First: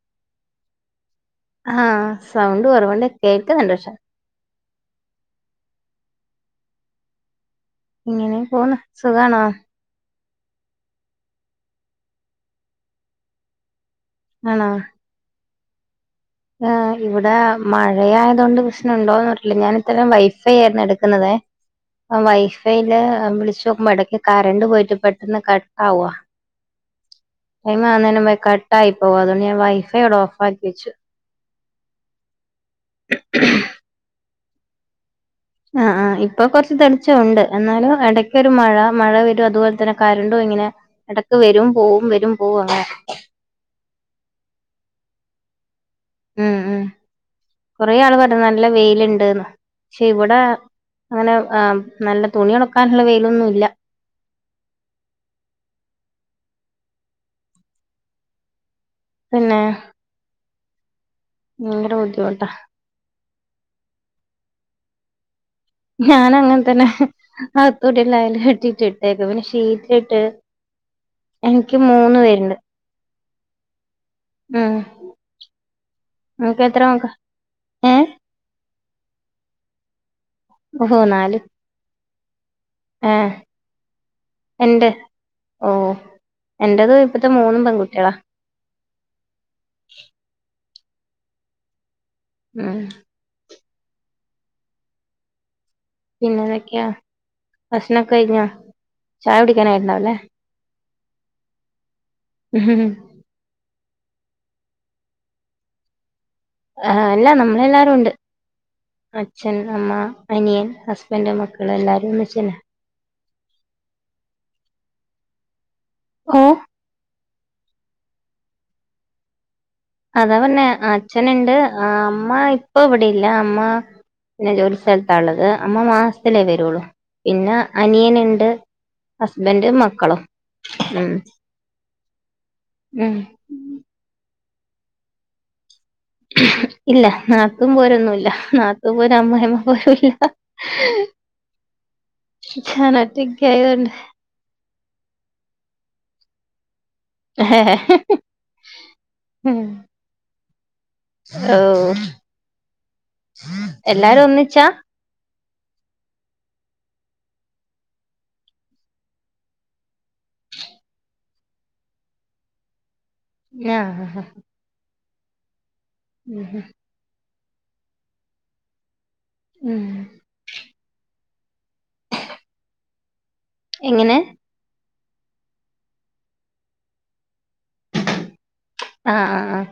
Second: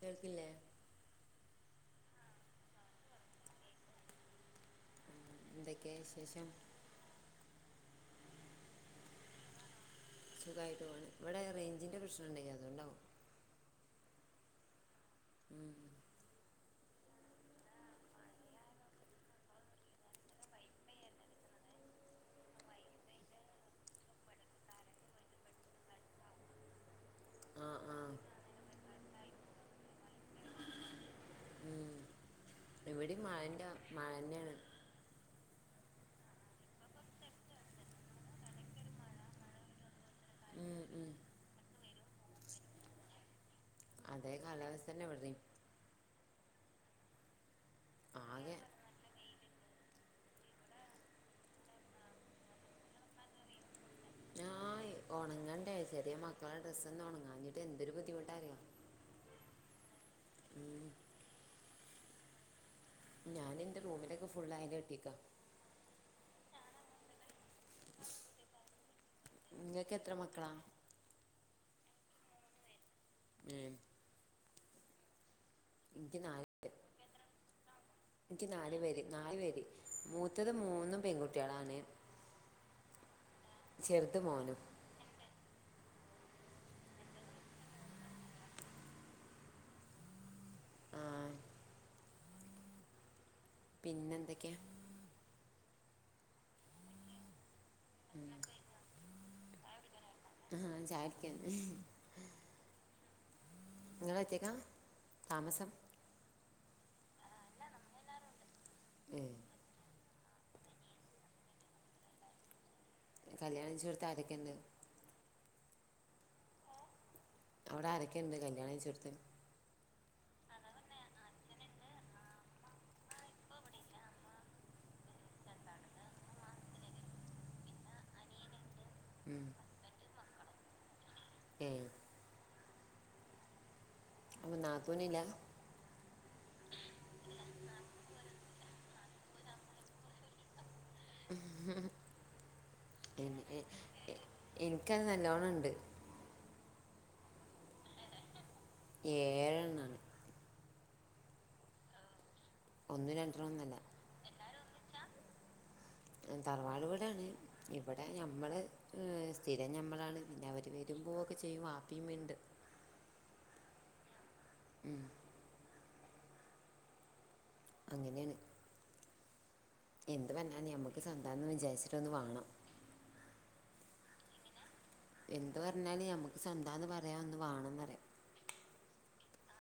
കേൾക്കില്ലേ? ആഹ് സൗണ്ട് കുറവുണ്ട് കേക്കുന്നുണ്ട് പക്ഷെ എന്തൊക്കെയാ വിശേഷം? ഇങ്ങനേം പോന്നു സുഖാണോ? സുഖായിട്ട് പോണു ഇവിടെ റേഞ്ചിൻ്റെ പ്രശ്നം ഉണ്ടേ അതുകൊണ്ടാവും ആണോ ഉം ആഹ് ഇവിടെ മഴയായതുകൊണ്ട് പ്രശ്നം ഉണ്ടോന്ന് അറിയില്ല ഞാൻ ഇത്തരം വൈഫൈ ആരുന്നു എടുക്കുന്നതേ ആഹ് വൈഫൈയില് വിളിച്ച് നോക്കുമ്പോ ഇടയ്ക്ക് കരണ്ട് പോയിട്ട് പെട്ടെന്ന് കട്ടാകുവാ ആ ടൈം ആ ആക്കുന്നെന്നുനുമ്പേ കട്ടായി പോവാ അതോണ്ട് ഞാൻ വൈഫൈ അവിടെ ഓഫ് ആക്കി വെച്ചു ഉം ഇവിടെയും മഴന്റെ മഴ തന്നെയാണ് ആഹ് ആ ഇപ്പൊ കൊറച്ച് തെളിച്ചം ഉണ്ട് എന്നാലും ഇടക്ക് ഒരു മഴ മഴ വരും അതുപോലെ തന്നെ കരണ്ടും ഇങ്ങനെ ഉം, ഉം. ഇടക്ക് വരും പോവും വരും പോവും അങ്ങനെ അതെ കാലാവസ്ഥ തന്നെ ഇവിടേം ഉം ഉം കൊറേ ആള് പറഞ്ഞു ആകെ നല്ല വെയിലുണ്ടാന്ന് പക്ഷെ ഇവിടെ അങ്ങനെ ആഹ് നല്ല തുണി ഉണക്കാനുള്ള വെയിലൊന്നും ഇ [unintelligible] ഉണങ്ങണ്ടേ ചെറിയ മക്കളുടെ ഡ്രസ്സോന്നും ഉണങ്ങാഞ്ഞിട്ട് എന്തൊരു ബുദ്ധിമുട്ടാറിയുവോ പിന്നെ ഭയങ്കര ബുദ്ധിമുട്ടാ ഞാൻ എൻ്റെ റൂമിലൊക്കെ ഫുള്ള് ആയ കെട്ടിയേക്ക ഞാനും അങ്ങനെ തന്നെ അകത്തൂടി എല്ലാം ആയേലും കെട്ടിട്ട് ഇട്ടേക്കുവ പിന്നെ നിങ്ങൾക്ക് എത്ര മക്കളാ [unintelligible] എനിക്ക് മൂന്ന് പേരുണ്ട് പിന്നെ ആണ് ഉം എനിക്ക് നാല് നിനക്ക് പേര് എത്ര മക്ക ഏഹ് എനിക്ക് നാല് പേര് നാല് പേര് മൂത്തത് ഓഹോ മൂന്നും നാല് പെൺകുട്ടികളാണ് ഏഹ് ചെറുത് മോനും ഓ എന്റേത് ഇപ്പത്തെ മൂന്നും പെൺകുട്ടികളാ [inaudible] ആഹ് ഉം പിന്നെ എന്തൊക്കെയാ പിന്നെന്തെക്കെയാ ഭക്ഷണം ഒക്കെ കഴിഞ്ഞോ? ചായകുടിക്കാൻ ആയിട്ടുണ്ടാവല്ലേ ആഹാ അവൻ ചായ കുടിക്കാനുണ്ട് ഉം നിങ്ങള് ഉറ്റക്കാ, താമസം. ആ അല്ലാ നമ്മളെല്ലാരും ഉണ്ട്. ഏ അച്ഛൻ, അമ്മ. അനിയൻ, ഹസ്ബൻഡ്, മക്കളും എല്ലാവരും ഒന്നിച്ചെന്നെ. കല്യാണം കഴിച്ചോടത്ത് ആരെക്കെ ഉണ്ട്? ഏ അവിടെ ആരെക്കെയുണ്ട്? കല്യാണം കഴിച്ചോടത്ത്. അതാ പറഞ്ഞേ, അച്ഛനുണ്ട് അമ്മ ഇപ്പൊ ഇവിടെയില്ല. അമ്മ പിന്നെ ജോലി സ്ഥലത്താ ഉള്ളത്. അമ്മ മാസത്തിലേ വരുള്ളു. പിന്നെ അനിയനുണ്ട്. ഹസ്ബൻൻ്റും മക്കളും ഉം. ഏ ഉം അപ്പം നാത്തൂനില്ല? ഇല്ല നാത്തും പോരൊന്നും ഇല്ല. നാത്തും പോരാ അമ്മായിഅമ്മ പോരോന്നില്ല. ഞാനൊറ്റകായതൊണ്ട്. ഇൻക്കത് നല്ലോണ്ണം ഉണ്ട്. ഏഹ് ഏഴ് ഓ ഒന്നും രണ്ടണ്ണന്നും അല്ല. എല്ലാരും ഒന്നിച്ചാ? തറവാടു വീടാണ്. ഇവിടെ ഞമ്മള് സ്ഥിരം ഞമ്മളാണ്. പിന്നെ അവര് വരും പൊവക്കെ ചെയ്യും. വാപ്പിയും ഉമ്മീം ഉണ്ട്. ആഹ് ഉം ഉം ഉം അങ്ങനെണ്. ഉം എന്ത് പറഞ്ഞാ നമുക്ക് സ്വന്താ എന്ന് വിചാരിച്ചിട്ടൊന്ന് വാങ്ങണം. എങ്ങനെ? എന്ത് പറഞ്ഞാല് ഞമക്ക് സ്വന്തമാന്ന് പറയാൻ ഒന്ന് വാണമന്ന് പറയാ. ആഹ ആ ആ.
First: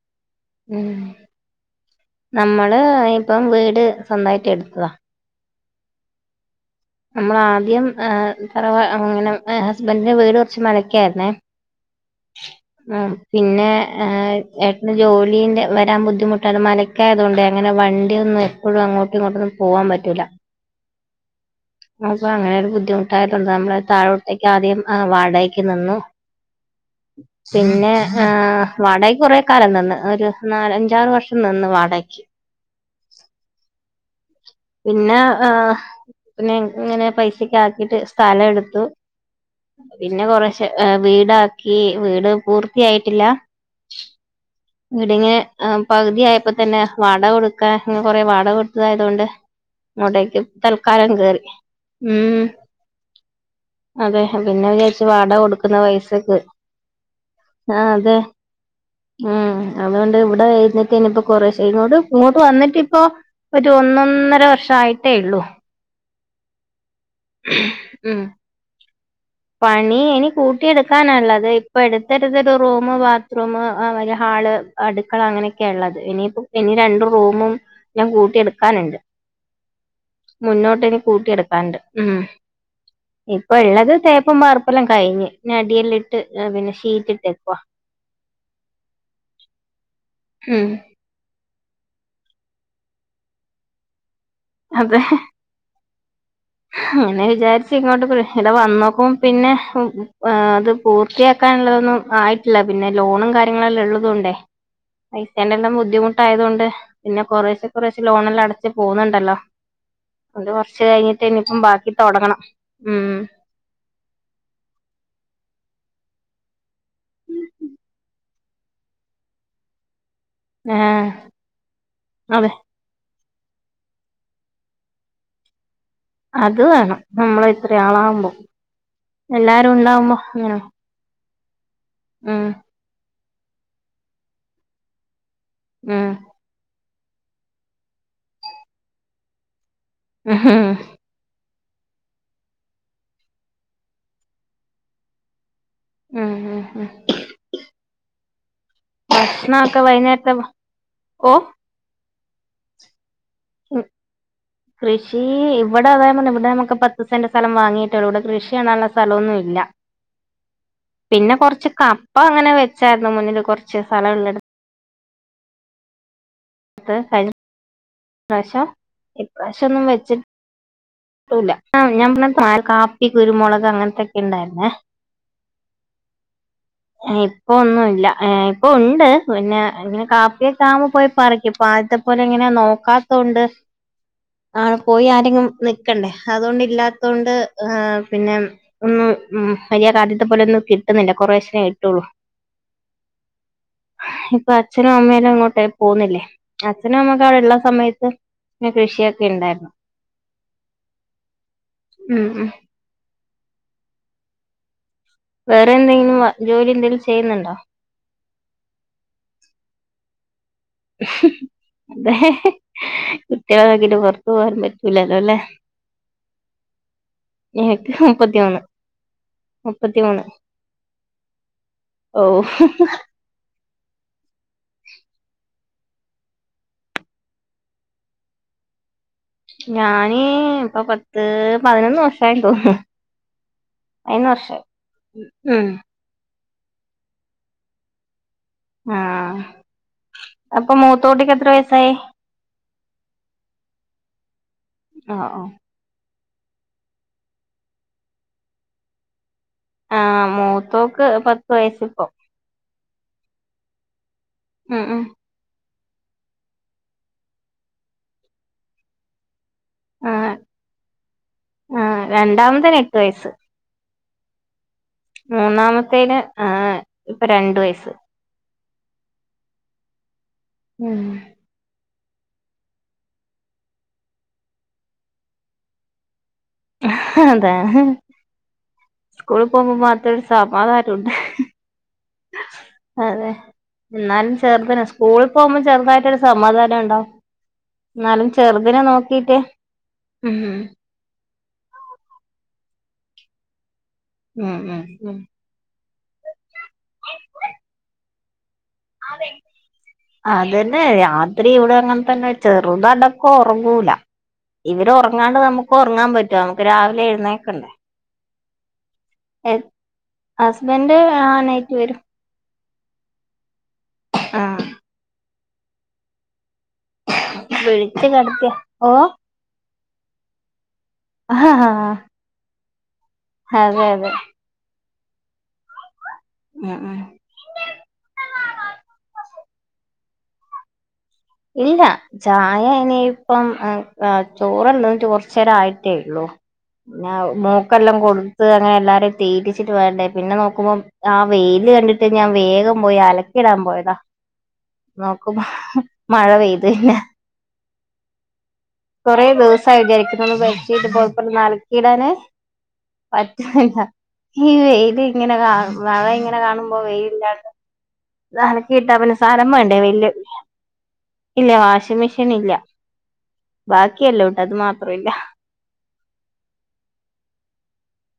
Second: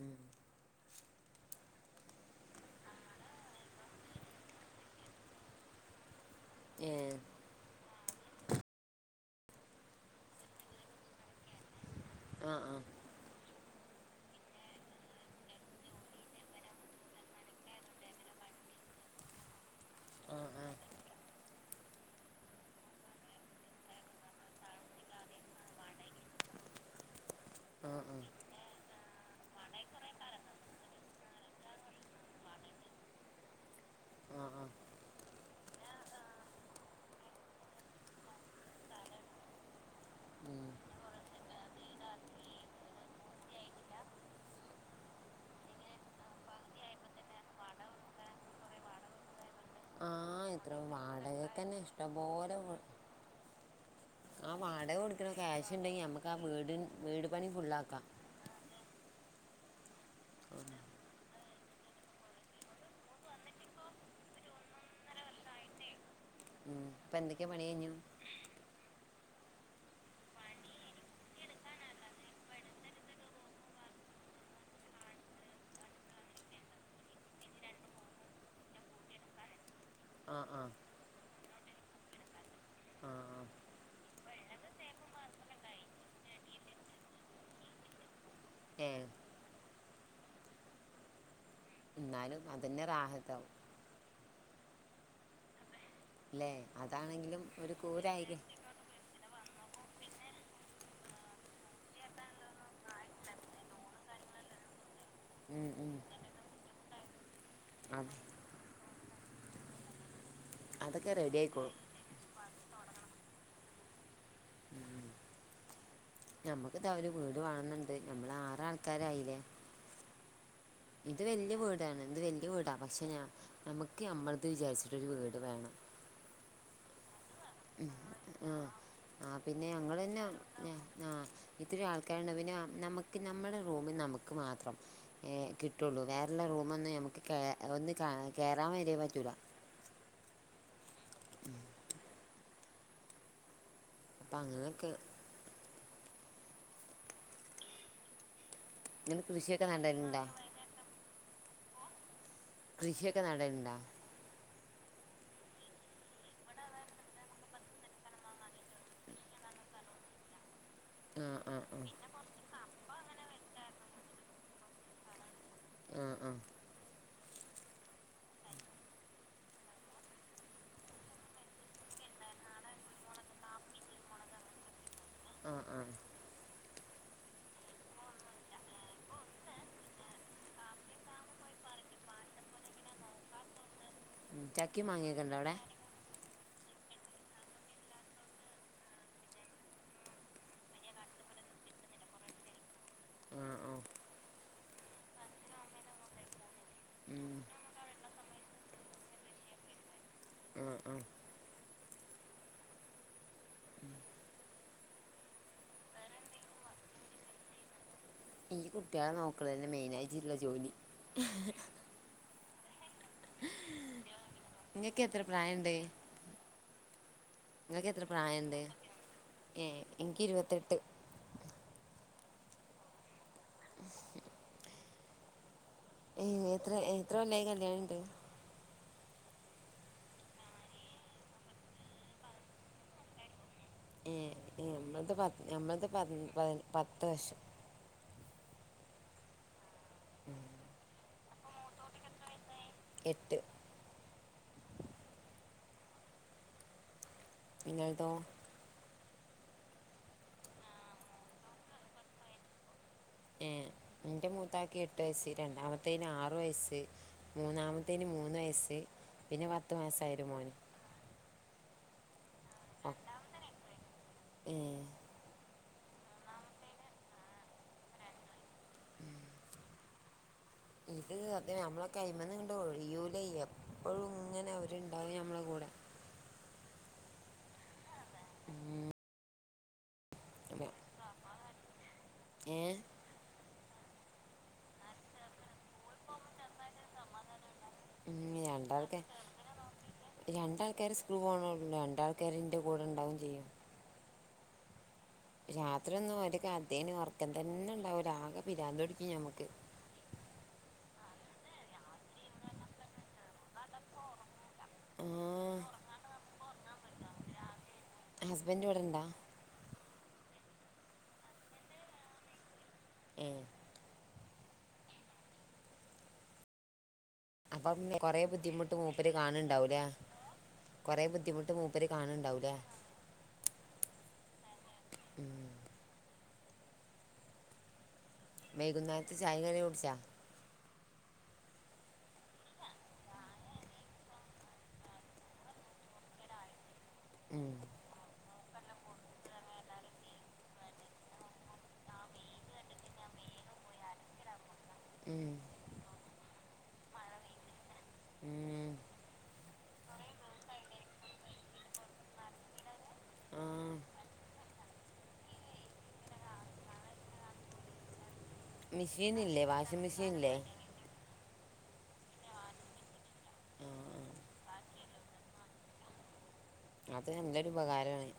ഉം ഉം നമ്മള് ഇപ്പം വീട് സ്വന്തമായിട്ട് എടുത്തതാ. ഏ നമ്മള ആദ്യം തറവാ ഇങ്ങനെ ഹസ്ബൻറിന്റെ വീട് കുറച്ച് മലക്കായിരുന്നേ. ആഹ് ആഹ. ഉം പിന്നെ ഏട്ടന് ജോലിന്റെ വരാൻ ബുദ്ധിമുട്ടാണ്. മല ക്കെ ആയതുകൊണ്ട് അങ്ങനെ വണ്ടിയൊന്നും എപ്പോഴും അങ്ങോട്ടും ഇങ്ങോട്ടൊന്നും പോവാൻ പറ്റൂല്ല. ആ ആ അപ്പൊ അങ്ങനെ ഒരു ബുദ്ധിമുട്ടായിട്ടുണ്ട്. നമ്മുടെ താഴോട്ടേക്ക് ആദ്യം വാടകയ്ക്ക് നിന്നു. [inaudible] പിന്നെ ആ ആ വാടകക്ക് കൊറെ കാലം നിന്ന്. ഒരു നാലഞ്ചാറ് വർഷം നിന്ന് വാടകക്ക്. ആ ആ പിന്നെ പിന്നെ ഇങ്ങനെ പൈസക്കെ ആക്കിട്ട് സ്ഥലം എടുത്തു. പിന്നെ ഉം. കൊറേശെ വീടാക്കി. വീട് പൂർത്തിയായിട്ടില്ല. വീടിങ്ങെനെ പകുതി ആയപ്പോ തന്നെ, വാടക കൊടുക്കാൻ ഇങ്ങനെ കൊറെ വാടക കൊടുത്തതായത് കൊണ്ട്. ആ അങ്ങോടേക്ക് ഇത്ര തൽക്കാലം കേറി. വാടകക്കന്നെ ഉം. ഇഷ്ടംപോലെ വ- അതെ ആ പിന്നെ വാടക വിചാരിച്ചു കൊടുക്കണ ക്യാഷ് കൊടുക്കുന്ന ഉണ്ടെങ്കിൽ, നമുക്ക് ആ പൈസക്ക് വീട്, വീട് പണി ആ ഫുള്ളാക്കാം. അതെ ഉം അതുകൊണ്ട് ഇവിടെ [unintelligible] കൊറേശെ ഇങ്ങോട് ഇങ്ങോട്ട് വന്നിട്ട് ഇപ്പോ. ഒരു ഒന്നൊന്നര വർഷം ആയിട്ടേ ഉള്ളൂ. അപ്പൊ എന്തൊക്കെ പണി കഴിഞ്ഞു. ഉം [inaudible] പണി ഇനി കൂട്ടിയെടുക്കാനുള്ളത് ഇപ്പൊ എടുത്തടുത്തൊരു റൂം ബാത്റൂം ആ ഹാള് അടുക്കള അങ്ങനെയൊക്കെയ ഉള്ളത് ഇനിയിപ്പോ ഇനി രണ്ടും റൂമും ഞാൻ കൂട്ടിയെടുക്കാനുണ്ട് ആ ആ മുന്നോട്ട് ഇ കൂട്ടിയെടുക്കാനുണ്ട് ഉം ആ ആ. ഇപ്പൊ ഉള്ളത് തേപ്പും വാർപ്പല്ലാം കഴിഞ്ഞ് അടിയല്ല ഇട്ട് പിന്നെ ഷീറ്റ ഇട്ടേക്കുവ ആഏ ഹം എന്നാലും അതിൻറെ റാഹതവും അതെ അല്ലേ അങ്ങനെ അതാണെങ്കിലും വിചാരിച്ച് ഒരു ഇങ്ങോട്ട് കൂരായില്ലേ ഇടെ വന്നോക്കും പിന്നെ അത് പൂർത്തിയാക്കാനുള്ളതൊന്നും ആയിട്ടില്ല പിന്നെ ലോണും കാര്യങ്ങളല്ലേ ഉള്ളൂ പൈസന്റെ ഉം, എല്ലാം ഉം. ബുദ്ധിമുട്ടായതുകൊണ്ട് പിന്നെ കുറേശ്ശെ കുറേശ അത് ലോണെല്ലാം അടച്ച് പോകുന്നുണ്ടല്ലോ അണ്ട് കുറച്ച് അതൊക്കെ കഴിഞ്ഞിട്ട് റെഡി ആയിക്കോളും തുടങ്ങണം ഉം നമ്മുക്ക് ത അവര് വീട് വാങ്ങുന്നുണ്ട് നമ്മള ആറ ആൾക്കാരായില്ലേ ആഹ് ഇത് വലയ വീടാണ് ഇത് വല്യ അതെ വീടാ പക്ഷെ ഞാൻ നമുക്ക് നമ്മളത് വിചാരിച്ചിട്ടരു വീട് വേണം അത് വേണം നമ്മള ആ ആ പിന്നെ ഞങ്ങ ഉണ്ടാവുമ്പോ തന്നെ അങ്ങനെ ഞാൻ ആ ഇത്തൊരു ആൾക്കാരുണ്ട് ഉം പിന്നെ നമുക്ക് നമ്മുടെ റൂമിൽ നമുക്ക് മാത്രം കിട്ടുള്ളൂ ഉം വേറെള്ള റൂമൊന്നും നമുക്ക് ഒന്ന് കയറാൻ വരേ പറ്റൂല്ല ആഹ അപ്പം അങ്ങനെയൊക്കെ ഉം ഉം ഉം ഇങ്ങനെ ഭഷണം കൃഷിയൊക്കെ ഒക്കെ നടലുണ്ടാ വൈുന്നേരത്തെ ഓ കൃഷിയൊക്കെ നടേണ്ടോ കൃഷി ഇവിടെ അതായത് പറഞ്ഞ ഇവിടെ നമുക്ക് പത്ത് സെന്റ് സ്ഥം വാങ്ങിയിട്ടോ ഇവിടെ കൃഷിയാണല്ല സ്ഥലമൊന്നുമ ഇല്ല ആ പിന്നെ ആ കുറച്ച് ആ കപ്പ അങ്ങനെ വെച്ചായിരുന്നു മുന്നില് കുറച്ച് സ്ഥലംള്ളടു ആഹ ആഹ [inaudible] ഇപ്രാവശ്യം ഇപ്രാവശം ഒന്നും വെച്ചിട്ട് ആ ഞാൻ പി കാപ്പി കുരുമുളക് അങ്ങനത്തൊക്കെ ഉണ്ടായിുന്നേ ആ ആ [inaudible] ഇപ്പൊ ഒന്നുംല്ല ഇപ്പൊ ഉണ്ട് പിന്നെ ഇങ്ങനെ കാപ്പിയക്ക ആുമ്പ പോയി പറക്കും ഇപ്പൊ ആദ്യത്തെ അപലെ എങ്ങനെ നോക്കാത്തണ്ട് ഉം. ആണ് ചക്കയും പോയി മാങ്ങയൊക്കെ ഉണ്ടോ ആരെങ്കിലും അവിടെ നിക്കണ്ടേ അതുകൊണ്ട ഇല്ലാത്ത കൊണ്ട് പിന്നെ ഒന്നും ഉ വലിയ ആദ്യത്തെ പോലെ ഒന്നും കിട്ടുന്നില്ല കൊറശശനേ കട്ടുള്ളു ആ ഓ ഇപ്പൊ അച്ഛനും അമ്മയല്ലും അങ്ങോട്ട് പോകുന്നില്ലേ അച്ഛനും അമ്മക്ക ഉം. അവിടെ ഉള്ള സമയത്ത് പിന്നെ കൃഷിയൊക്കെ ഉണ്ടായിരുന്നു ആഹ ആഹ ഉം ഉം വേറെ എന്തെങ്കിലും ജോലി എന്തെങ്കലും ചെയ്യുന്നുണ്ടോ ഈ കുട്ടികളെ നോക്കണ തന്നെ മെയിന ആയിട്ട ഇല്ല ജോലി അതെ കുട്ടികളങ്കി് പുറത്ത പോകൻ നിങ്ങൾക്ക് പറ്റൂലല്ലോ എത്ര അല്ലെ പ്രായമുണ്ട് നിങ്ങൾക്ക് എനക്ക് എത്ര മുപ്പത്തി മൂന്ന് പ്രായമുണ്ട് ഏ മുപ്പത്തി എനിക്ക് മൂന്ന് ഇരുപത്തെട്ട് ഓ [unintelligible] എത്ര എത്രയ കൊല്ലായ് കല്യാണംിണ്ട് ഞാന് ഇപ്പൊ പത്ത് പതിനൊന്ന് വർഷമായി തോന്നുന്നു ഏ പതിനൊന്ന് വർഷമായി നമ്മള പത്ത് ഉം നമ്മൾത്തെ പത്ത് വർഷം ആഹ്അപ്പൊ മൂത്ത കുട്ടിക്ക് എത്ര വയസ്സായി എട്ട് ആഹ് ആഹ് ഇങ്ങൾതോ ആഹ് മൂത്തോക്ക് പത്ത് വയസ്സ്ഇപ്പൊ ഏഹ് എന്റെ മൂത്താക്കി ഉം എട്ട് ഉം വയസ്സി രണ്ടാമത്ത് ത്തൈന് ആറ് വയസ്സ് മൂന്നാമത്തൈന് മൂന്ന് വയസ്സ് പിന്നെ പത്ത് മാസ്സായ ആഹ് ഒര്മോനും ആഹ് രണ്ടാമതൈന് എട്ട് ഒ- വയസ്സ് ഏഹ് മൂന്നാമത്തൈന് ആഹ് ഇപ്പൊ രണ്ട് വയസ്സ് ഉം ഇത് [unintelligible] ഇത് നമ്മളെ കൈമന്ന് ഇങ്ങണ്ട് ഒഴിയൂലൈ എപ്പഴും ഇങ്ങനെ അവര്ണ്ടാവും നഞമ്മളെ കൂടെ ഇഹ് അതെ ഹ് ഹ് സ്കൂള് പോവുമ്പാെ മാത്രാര് അപ്പൊ സമാധാനം ഉണ്ട് ഏഹ് അതെ ഇന്നാലും ചെറ്തനെ സ്കൂള് പോവുമ്പം ചെറ്തായിട്ടാെരു സമാധാനം ഉണ്ടാവും ഇന്നാലും രണ്ടാൾക്കെ രണ്ടാൾക്കാര് സം സ്കൂള്പോണെള്ളു രണ്ട് ആൾക്കാര് ഇൻ്റെ കൂടെ ഇണ്ടാവും ചെയ്യും ഉം ഉം ഉം രാത്രി ഒന്നും ഒര്കഥേണ് ഒറക്കം തന്നെ ഇണ്ടാവൂല ആകെ പിരാന്ത് പി അതെ അതെന്നെ രാത്രി ഇവ്ടെ അങ്ങൻതന്നെ ചെറ്തടക്കം ഒറങ്ങൂല ഇവര് ആ ഒറങ്ങാണ്ട് നമുക്ക് ഒർങ്ങാംപറ്റാേ നമുക്ക് രാവിലെ എഴ്ന്നേക്കണ്ടേ ഹസ്ബെൻഡ് ഇവ്ടെണ്ടാ ഏഹ് അസ്ബൻഡ് ആഹ് നൈറ്റ് വെരും ഏ ആഹ് അപ്പൊ പിന്നെ വിളിച്ച് കൊറേ കിടത്തിയ ബുദ്ധിമുട്ട് ഓ മൂപ്പര് കാണ്ഇണ്ടാവുലെ കൊറെ ആ ബുദ്ധിമുട്ട് മൂപ്പര് കാണ് ഇണ്ടാവുലെ ഹതെ അതെ ഉം മ്യഅ വൈകുന്നേര്ത്തെ ചായിം കടിം കുടിച്ചാ ഇല്ല ചായ ഇനിയിപ്പം ഹ് ഹ് ചോറ്ണ്ണ്ട്ട് കാെറച്ചേരം ആയിട്ടേയൊള്ളൂ പിന്നാവാെ ഉം, മാേക്കെല്ലാം കൊട്ത്ത് അങ്ങനെ എല്ലാരെയും തീറ്റിച്ചിട്ട് വേണ്ടേ പിന്നെ നോക്കുമ്പം ആഹ് വൈല് കണ്ട്ട്ട് ഞാൻ വേഗം പോയി അലക്കി ഇടാൻ പോയതാ ഉം, നോക്കുമ്പോ മഴ പെെത് ലെ ഉം. കെറേ ദിവ്സ്സായി വിചരിക്ക്ന്നത് ബെഡ്ഷീറ്റും പൊത്പ്പെല്ലാം അലക്കിടാൻ ആ പറ്റ്ന്നില്ല. ഈ വെെല് ഇങ്ങനെ കാണുമ്പോ മഴ ഇങ്ങനെ കാണുമ്പോ വെെല് ഇല്ലാണ്ടെ അത് അലക്കിട്ടാപിന്നെ മെഷീനില്ലേ സ്ഥലം വേണ്ടേ വാഷിംഗ് വൈല് മെഷീനില്ലേ ഇല്യ വാഷിംഗ്‌ മെഷീന് ഇല്യ ആ ആ. ബാക്കിയെല്ലോംഇണ്ട് അത് മാത്രാെഇല്ല. അത് എന്തൊരു ഉപകാരാണേ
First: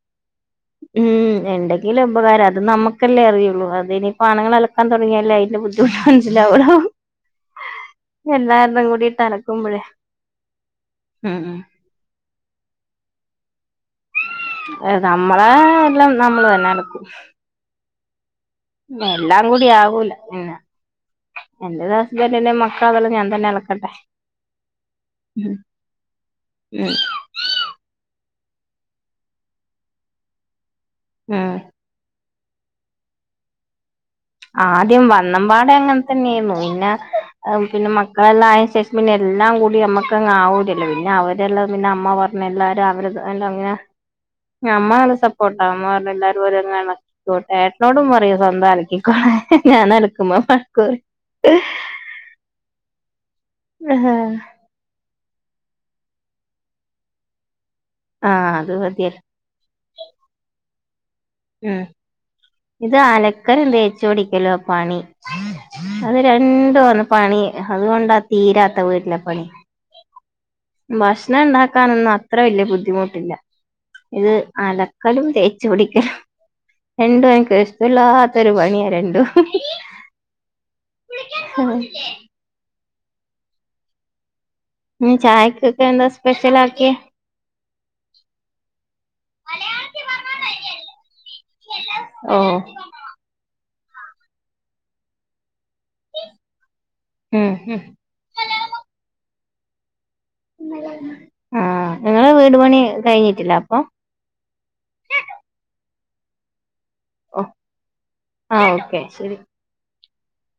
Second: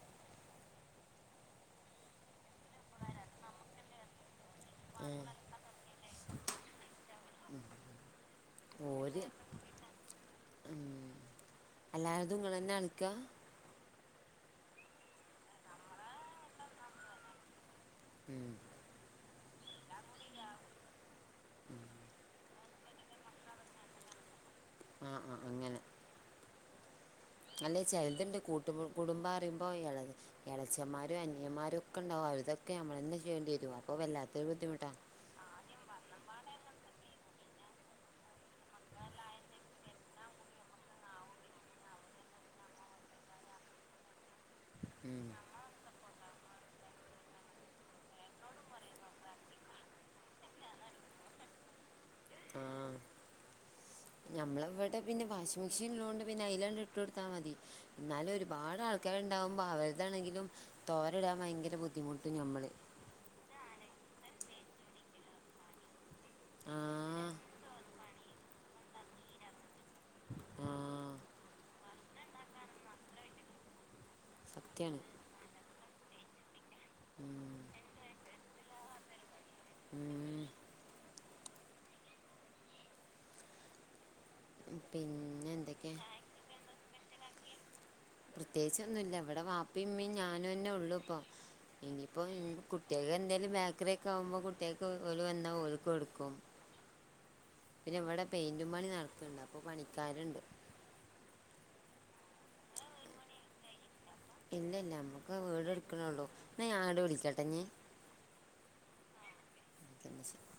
ഉം എന്തെങ്കിലും ഉപകാരം അത് നമ്ക്കല്ലേ അറിയാെള്ളൂ അതിനിപ്പൊ ആണ്ങ്ങളെ അല പ്പം ആ താെടങ്ങിയല്ലേ ഇതിന്റെ ബുദ്ധിമുട്ട് മൻസിലാവാെള്ളു എന്താ ഇതുംകൂടിട്ട് ഓര് അലക്കുമ്പഴേ ഉം അല്ലാരതും ഇങ്ങളെന്നെ അൽക്കാ ഏഹ് നമ്മളെ എല്ലാം നമ്മള് തന്നെ അലക്കും ഉം എല്ലാം കൂടി ആവൂല പിന്നെ എൻന്റെത് ഹസ്ബന്റിന്റേംമക്കളെതെല്ലാം ഞാൻ തന്നെ അലക്കട്ടെ ആഹ് ആഹ് അങ്ങനെ ഉം അല്ലെ ചെൽത്ണ്ട് കൂട്ട കുടുംമ്പാറിയുമ്പ ഇളത് ഇളച്ചമ്മാര് ഉം അനിയമ്മാരും ഒക്കെണ്ടാവും ഇതൊക്കെ നമ്മൾന്ന ചെയ്യണ്ടി വരു അപ്പോ വല്ലാ ആദ്യം വന്നമ്പാടെ അങ്ങൻ തന്നെയായിരുന്നു പിന്ന പിന്നെ മക്കളെല്ലാം ആയ ശേഷം പിന്നെ എല്ലാം കൂടി നമ്മക്കങ്ങാവൂലല്ലൊ പിന്നെ അവരെല്ലാം പിന്നെ അമ്മ പറ എല്ലാരും അവരു [unintelligible] അങ്ങനെ ഞമ്മൊ നല്ല സപ്പോർട്ട അമ്മ പറഞ്ഞ എല്ലാവരും [unintelligible] ഏട്ടനോടും പറയും സ്വന്തം ആലക്കി ഞാൻ അലക്കുമ്പ വഴക്കു പറയും. ഞമ്മളെ ഇവിടെ പിന്നെ വാഷിംഗ് മെഷീൻ ഇള്ളൊണ്ട് പിന്നെ അയിലാണ്ട് ഇട്ട് കൊടുത്താ മതി. എന്നാലും ആഹ് അത് ഒരുപാട് മതിയല്ലോ ആൾക്കാരുണ്ടാകുമ്പോ അവരുതാണെങ്കിലും തോരെ ഇടാൻ ഭയങ്കര ഉം ബുദ്ധിമുട്ടും ഞമ്മള് ഇത് അലക്കലും തേച്ചു ഓടിക്കലുവാ പണി. അത് ആ രണ്ടു ആന്ന് പണി അതുകൊണ്ടാ തീരാത്ത വീട്ടിലെ പണി. ആ ഭഷ്ണം ഉണ്ടാക്കാനൊന്നും അത്ര വല്യ ബുദ്ധിമുട്ടില്ല, ഇത് സത്യമാണ് അലക്കലും തേക്ക ചുടിക്കംരണ്ടും എനക്ക് ഇഷ്ടല്ലാത്തൊരു പണിയാ രണ്ടും ഉം ഉം. ഉം ചായക്കൊക്കെന്താ സ്പെഷ്യൽ ആക്കിയെ പ്രത്യേകിച്ച് ഒന്നുല്ല ഇവിടെ വാപ്പയും ഇമ്മയും ഞാനുന്നെ ഉള്ളു ഇപ്പൊ ഇനിപ്പൊ ഓ കുട്ടി കുട്ടിയക്ക് എന്തേലും ബേക്കറി ഒക്കെ വാങ്ങുമ്പോ കുട്ടിയേക്ക് ഒല് വന്നാൽ ഓല്ക്ക് കൊടുക്കും ഉം ഉം പിന്നെ ഇവിടെ പെയിന്റും പണി നടക്ക്ണ്ട് അപ്പൊ പണിക്കാര്ണ്ട്. ആഹ് നിങ്ങളെ വീട് പണി കഴിഞ്ഞിട്ടില്ല അപ്പം ഇല്ല ഇല്ല ഞമ്മക്ക് വീട് എടുക്കണുള്ളൂ എന്നാ ഞാങ്ങട്ട് വിളിക്കട്ടിനി ആഹ് ഓക്കെ ശരി. [unintelligible]